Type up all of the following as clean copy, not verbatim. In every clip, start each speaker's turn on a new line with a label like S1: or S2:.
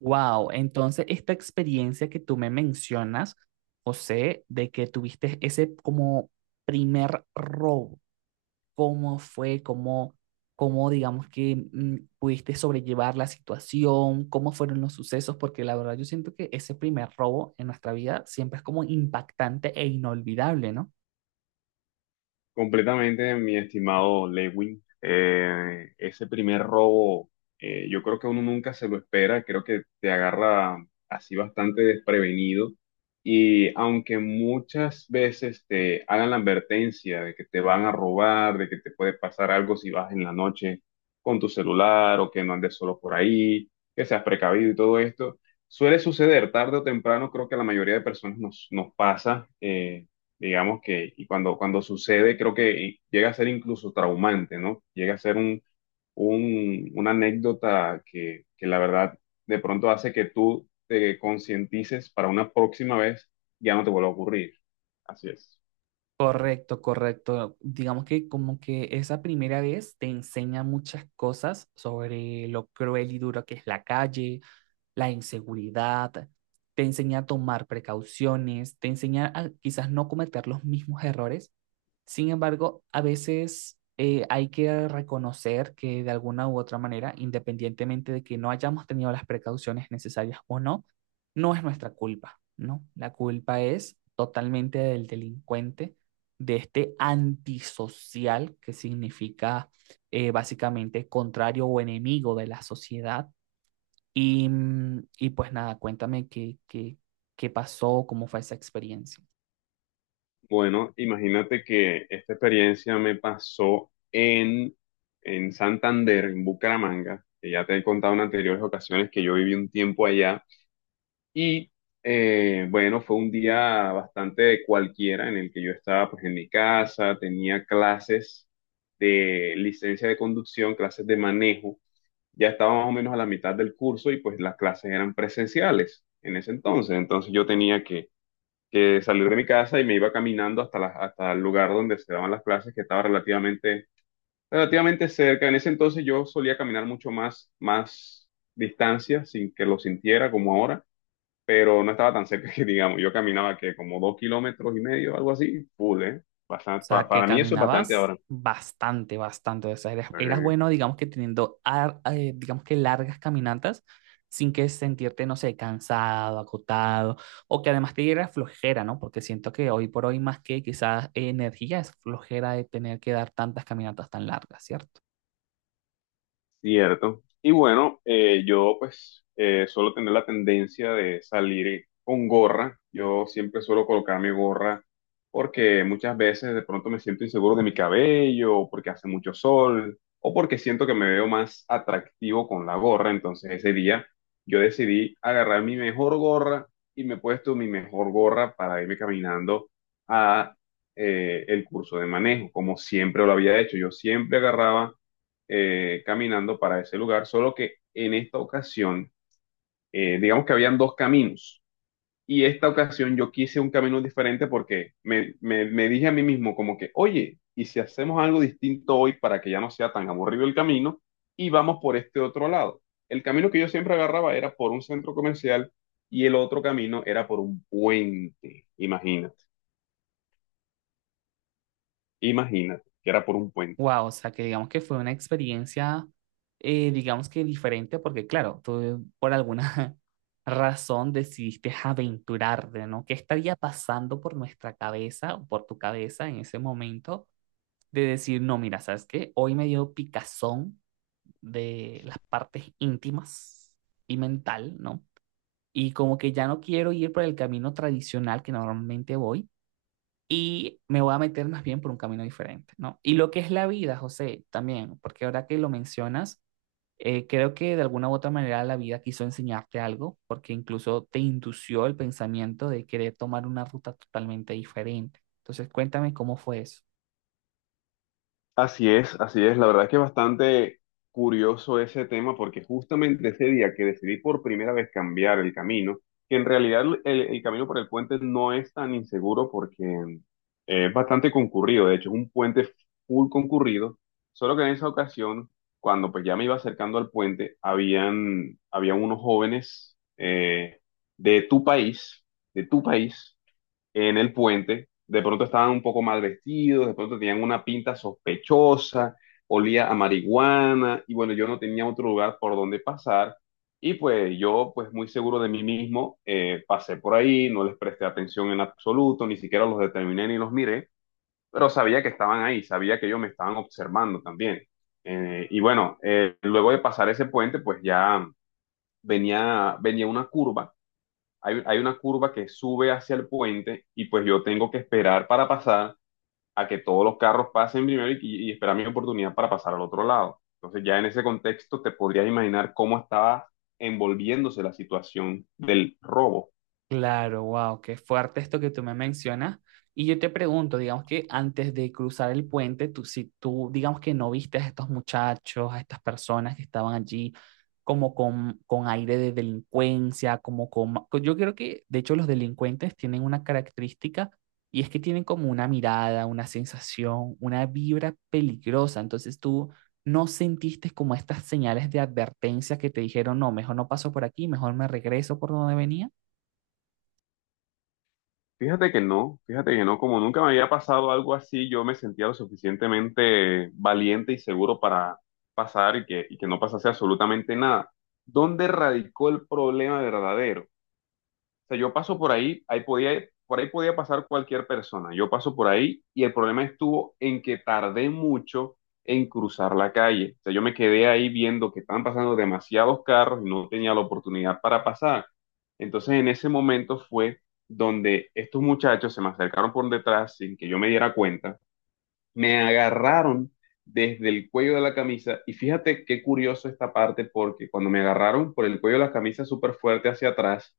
S1: Wow, entonces esta experiencia que tú me mencionas, José, de que tuviste ese como primer robo, ¿cómo fue? ¿Cómo digamos que pudiste sobrellevar la situación? ¿Cómo fueron los sucesos? Porque la verdad yo siento que ese primer robo en nuestra vida siempre es como impactante e inolvidable, ¿no?
S2: Completamente, mi estimado Lewin. Ese primer robo, yo creo que uno nunca se lo espera, creo que te agarra así bastante desprevenido. Y aunque muchas veces te hagan la advertencia de que te van a robar, de que te puede pasar algo si vas en la noche con tu celular o que no andes solo por ahí, que seas precavido y todo esto, suele suceder tarde o temprano, creo que a la mayoría de personas nos pasa. Digamos que, y cuando sucede, creo que llega a ser incluso traumante, ¿no? Llega a ser una anécdota que la verdad de pronto hace que tú te concientices para una próxima vez, ya no te vuelva a ocurrir. Así es.
S1: Correcto, correcto. Digamos que como que esa primera vez te enseña muchas cosas sobre lo cruel y duro que es la calle, la inseguridad, te enseña a tomar precauciones, te enseña a quizás no cometer los mismos errores. Sin embargo, a veces hay que reconocer que de alguna u otra manera, independientemente de que no hayamos tenido las precauciones necesarias o no, no es nuestra culpa, ¿no? La culpa es totalmente del delincuente, de este antisocial que significa básicamente contrario o enemigo de la sociedad y, y pues nada, cuéntame qué pasó, cómo fue esa experiencia.
S2: Bueno, imagínate que esta experiencia me pasó en, Santander, en Bucaramanga, que ya te he contado en anteriores ocasiones que yo viví un tiempo allá. Y bueno, fue un día bastante cualquiera en el que yo estaba pues en mi casa, tenía clases de licencia de conducción, clases de manejo, ya estaba más o menos a la mitad del curso y pues las clases eran presenciales en ese entonces, entonces yo tenía que salir de mi casa y me iba caminando hasta el lugar donde se daban las clases, que estaba relativamente cerca. En ese entonces yo solía caminar mucho más distancia sin que lo sintiera como ahora, pero no estaba tan cerca que digamos, yo caminaba que como 2,5 km, algo así, full, ¿eh?
S1: O
S2: Bastan-
S1: sea,
S2: pa-
S1: que
S2: para mí eso es bastante
S1: caminabas
S2: ahora. O
S1: bastante, bastante. O sea, eras,
S2: sea,
S1: eras
S2: que
S1: bueno, digamos que teniendo, digamos que largas caminatas sin que sentirte, no sé, cansado, agotado, o que además te diera flojera, ¿no? Porque siento que hoy por hoy más que quizás energía es flojera de tener que dar tantas caminatas tan largas, ¿cierto?
S2: Cierto. Y bueno, yo pues suelo tener la tendencia de salir con gorra. Yo siempre suelo colocar mi gorra porque muchas veces de pronto me siento inseguro de mi cabello, o porque hace mucho sol o porque siento que me veo más atractivo con la gorra. Entonces ese día yo decidí agarrar mi mejor gorra y me he puesto mi mejor gorra para irme caminando a el curso de manejo, como siempre lo había hecho. Yo siempre agarraba caminando para ese lugar, solo que en esta ocasión, digamos que habían dos caminos. Y esta ocasión yo quise un camino diferente porque me dije a mí mismo como que, oye, ¿y si hacemos algo distinto hoy para que ya no sea tan aburrido el camino y vamos por este otro lado? El camino que yo siempre agarraba era por un centro comercial y el otro camino era por un puente. Imagínate que era por un puente.
S1: Wow, o sea, que digamos que fue una experiencia digamos que diferente, porque claro, tú por alguna, razón decidiste aventurarte, ¿no? ¿Qué estaría pasando por nuestra cabeza o por tu cabeza en ese momento de decir, no, mira, ¿sabes qué? Hoy me dio picazón de las partes íntimas y mental, ¿no? Y como que ya no quiero ir por el camino tradicional que normalmente voy y me voy a meter más bien por un camino diferente, ¿no? Y lo que es la vida, José, también, porque ahora que lo mencionas, creo que de alguna u otra manera la vida quiso enseñarte algo, porque incluso te indució el pensamiento de querer tomar una ruta totalmente diferente. Entonces, cuéntame cómo fue eso.
S2: Así es, así es. La verdad que es bastante curioso ese tema, porque justamente ese día que decidí por primera vez cambiar el camino, que en realidad el camino por el puente no es tan inseguro porque es bastante concurrido, de hecho es un puente full concurrido, solo que en esa ocasión, cuando pues ya me iba acercando al puente, habían unos jóvenes, de tu país, de tu país en el puente, de pronto estaban un poco mal vestidos, de pronto tenían una pinta sospechosa, olía a marihuana, y bueno, yo no tenía otro lugar por donde pasar, y pues yo, pues muy seguro de mí mismo, pasé por ahí, no les presté atención en absoluto, ni siquiera los determiné ni los miré, pero sabía que estaban ahí, sabía que ellos me estaban observando también. Y bueno, luego de pasar ese puente, pues ya venía una curva. Hay una curva que sube hacia el puente y pues yo tengo que esperar para pasar a que todos los carros pasen primero y, esperar mi oportunidad para pasar al otro lado. Entonces ya en ese contexto te podrías imaginar cómo estaba envolviéndose la situación del robo.
S1: Claro, wow, qué fuerte esto que tú me mencionas. Y yo te pregunto, digamos que antes de cruzar el puente, tú, si tú, digamos que no viste a estos muchachos, a estas personas que estaban allí, como con aire de delincuencia, como con... Yo creo que, de hecho, los delincuentes tienen una característica y es que tienen como una mirada, una sensación, una vibra peligrosa. Entonces tú no sentiste como estas señales de advertencia que te dijeron, no, mejor no paso por aquí, mejor me regreso por donde venía.
S2: Fíjate que no, como nunca me había pasado algo así, yo me sentía lo suficientemente valiente y seguro para pasar y que no pasase absolutamente nada. ¿Dónde radicó el problema verdadero? O sea, yo paso por ahí, ahí podía, por ahí podía pasar cualquier persona. Yo paso por ahí y el problema estuvo en que tardé mucho en cruzar la calle. O sea, yo me quedé ahí viendo que estaban pasando demasiados carros y no tenía la oportunidad para pasar. Entonces, en ese momento fue donde estos muchachos se me acercaron por detrás sin que yo me diera cuenta. Me agarraron desde el cuello de la camisa, y fíjate qué curioso esta parte, porque cuando me agarraron por el cuello de la camisa súper fuerte hacia atrás,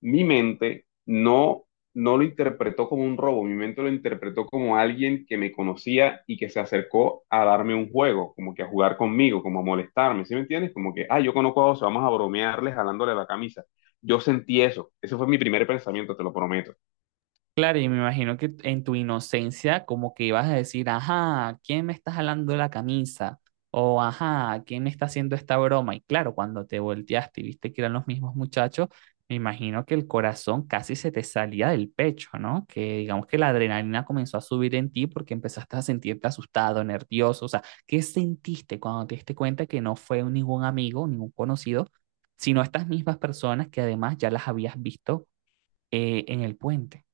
S2: mi mente no, lo interpretó como un robo, mi mente lo interpretó como alguien que me conocía y que se acercó a darme un juego, como que a jugar conmigo, como a molestarme, ¿sí me entiendes? Como que, ah, yo conozco a Oso, vamos a bromearle jalándole la camisa. Yo sentí eso, ese fue mi primer pensamiento, te lo prometo.
S1: Claro, y me imagino que en tu inocencia como que ibas a decir, ajá, ¿quién me está jalando la camisa? O ajá, ¿quién me está haciendo esta broma? Y claro, cuando te volteaste y viste que eran los mismos muchachos, me imagino que el corazón casi se te salía del pecho, ¿no? Que digamos que la adrenalina comenzó a subir en ti porque empezaste a sentirte asustado, nervioso. O sea, ¿qué sentiste cuando te diste cuenta que no fue ningún amigo, ningún conocido, sino estas mismas personas que además ya las habías visto, en el puente?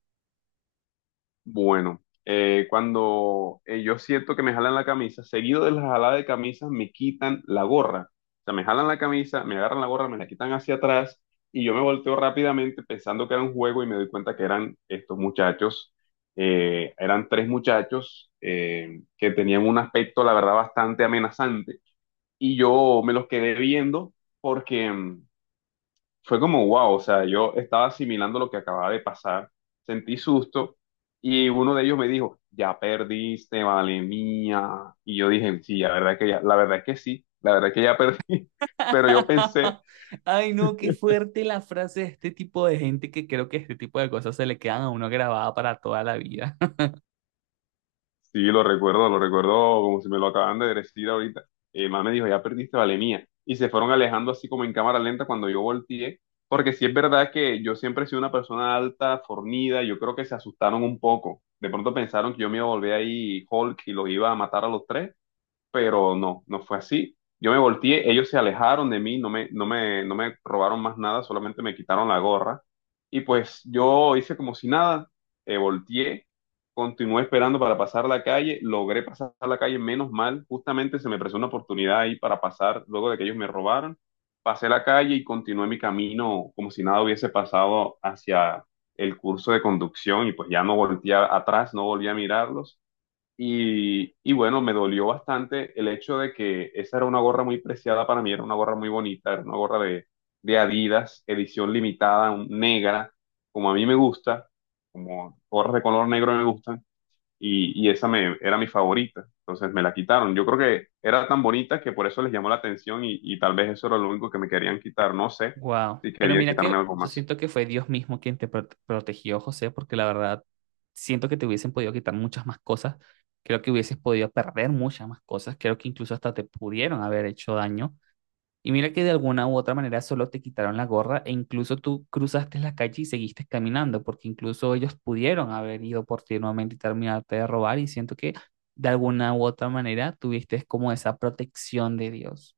S2: Bueno, cuando yo siento que me jalan la camisa, seguido de la jalada de camisas me quitan la gorra. O sea, me jalan la camisa, me agarran la gorra, me la quitan hacia atrás y yo me volteo rápidamente pensando que era un juego y me doy cuenta que eran estos muchachos. Eran tres muchachos que tenían un aspecto, la verdad, bastante amenazante, y yo me los quedé viendo porque... mm, fue como wow. O sea, yo estaba asimilando lo que acababa de pasar, sentí susto, y uno de ellos me dijo, ya perdiste, vale mía. Y yo dije, sí, la verdad que ya, la verdad que sí, la verdad que ya perdí, pero yo pensé.
S1: Ay, no, qué fuerte la frase de este tipo de gente que creo que este tipo de cosas se le quedan a uno grabada para toda la vida.
S2: Sí, lo recuerdo como si me lo acaban de decir ahorita. Mamá me dijo, ya perdiste la mía. Y se fueron alejando así como en cámara lenta cuando yo volteé, porque sí es verdad que yo siempre he sido una persona alta, fornida, yo creo que se asustaron un poco. De pronto pensaron que yo me iba a volver ahí Hulk y los iba a matar a los tres, pero no, no fue así. Yo me volteé, ellos se alejaron de mí, no me robaron más nada, solamente me quitaron la gorra. Y pues yo hice como si nada, volteé, continué esperando para pasar la calle, logré pasar la calle, menos mal, justamente se me presentó una oportunidad ahí para pasar luego de que ellos me robaron. Pasé la calle y continué mi camino como si nada hubiese pasado hacia el curso de conducción y pues ya no volteé atrás, no volví a mirarlos. Y bueno, me dolió bastante el hecho de que esa era una gorra muy preciada para mí, era una gorra muy bonita, era una gorra de, Adidas, edición limitada, negra, como a mí me gusta, como gorras de color negro me gustan, y, y era mi favorita, entonces me la quitaron. Yo creo que era tan bonita que por eso les llamó la atención, y, tal vez eso era lo único que me querían quitar, no sé
S1: Wow.
S2: si
S1: Pero
S2: querían
S1: mira
S2: quitarme
S1: que
S2: algo
S1: yo
S2: más.
S1: siento que fue Dios mismo quien te protegió, José, porque la verdad siento que te hubiesen podido quitar muchas más cosas. Creo que hubieses podido perder muchas más cosas. Creo que incluso hasta te pudieron haber hecho daño. Y mira que de alguna u otra manera solo te quitaron la gorra e incluso tú cruzaste la calle y seguiste caminando, porque incluso ellos pudieron haber ido por ti nuevamente y terminarte de robar y siento que de alguna u otra manera tuviste como esa protección de Dios.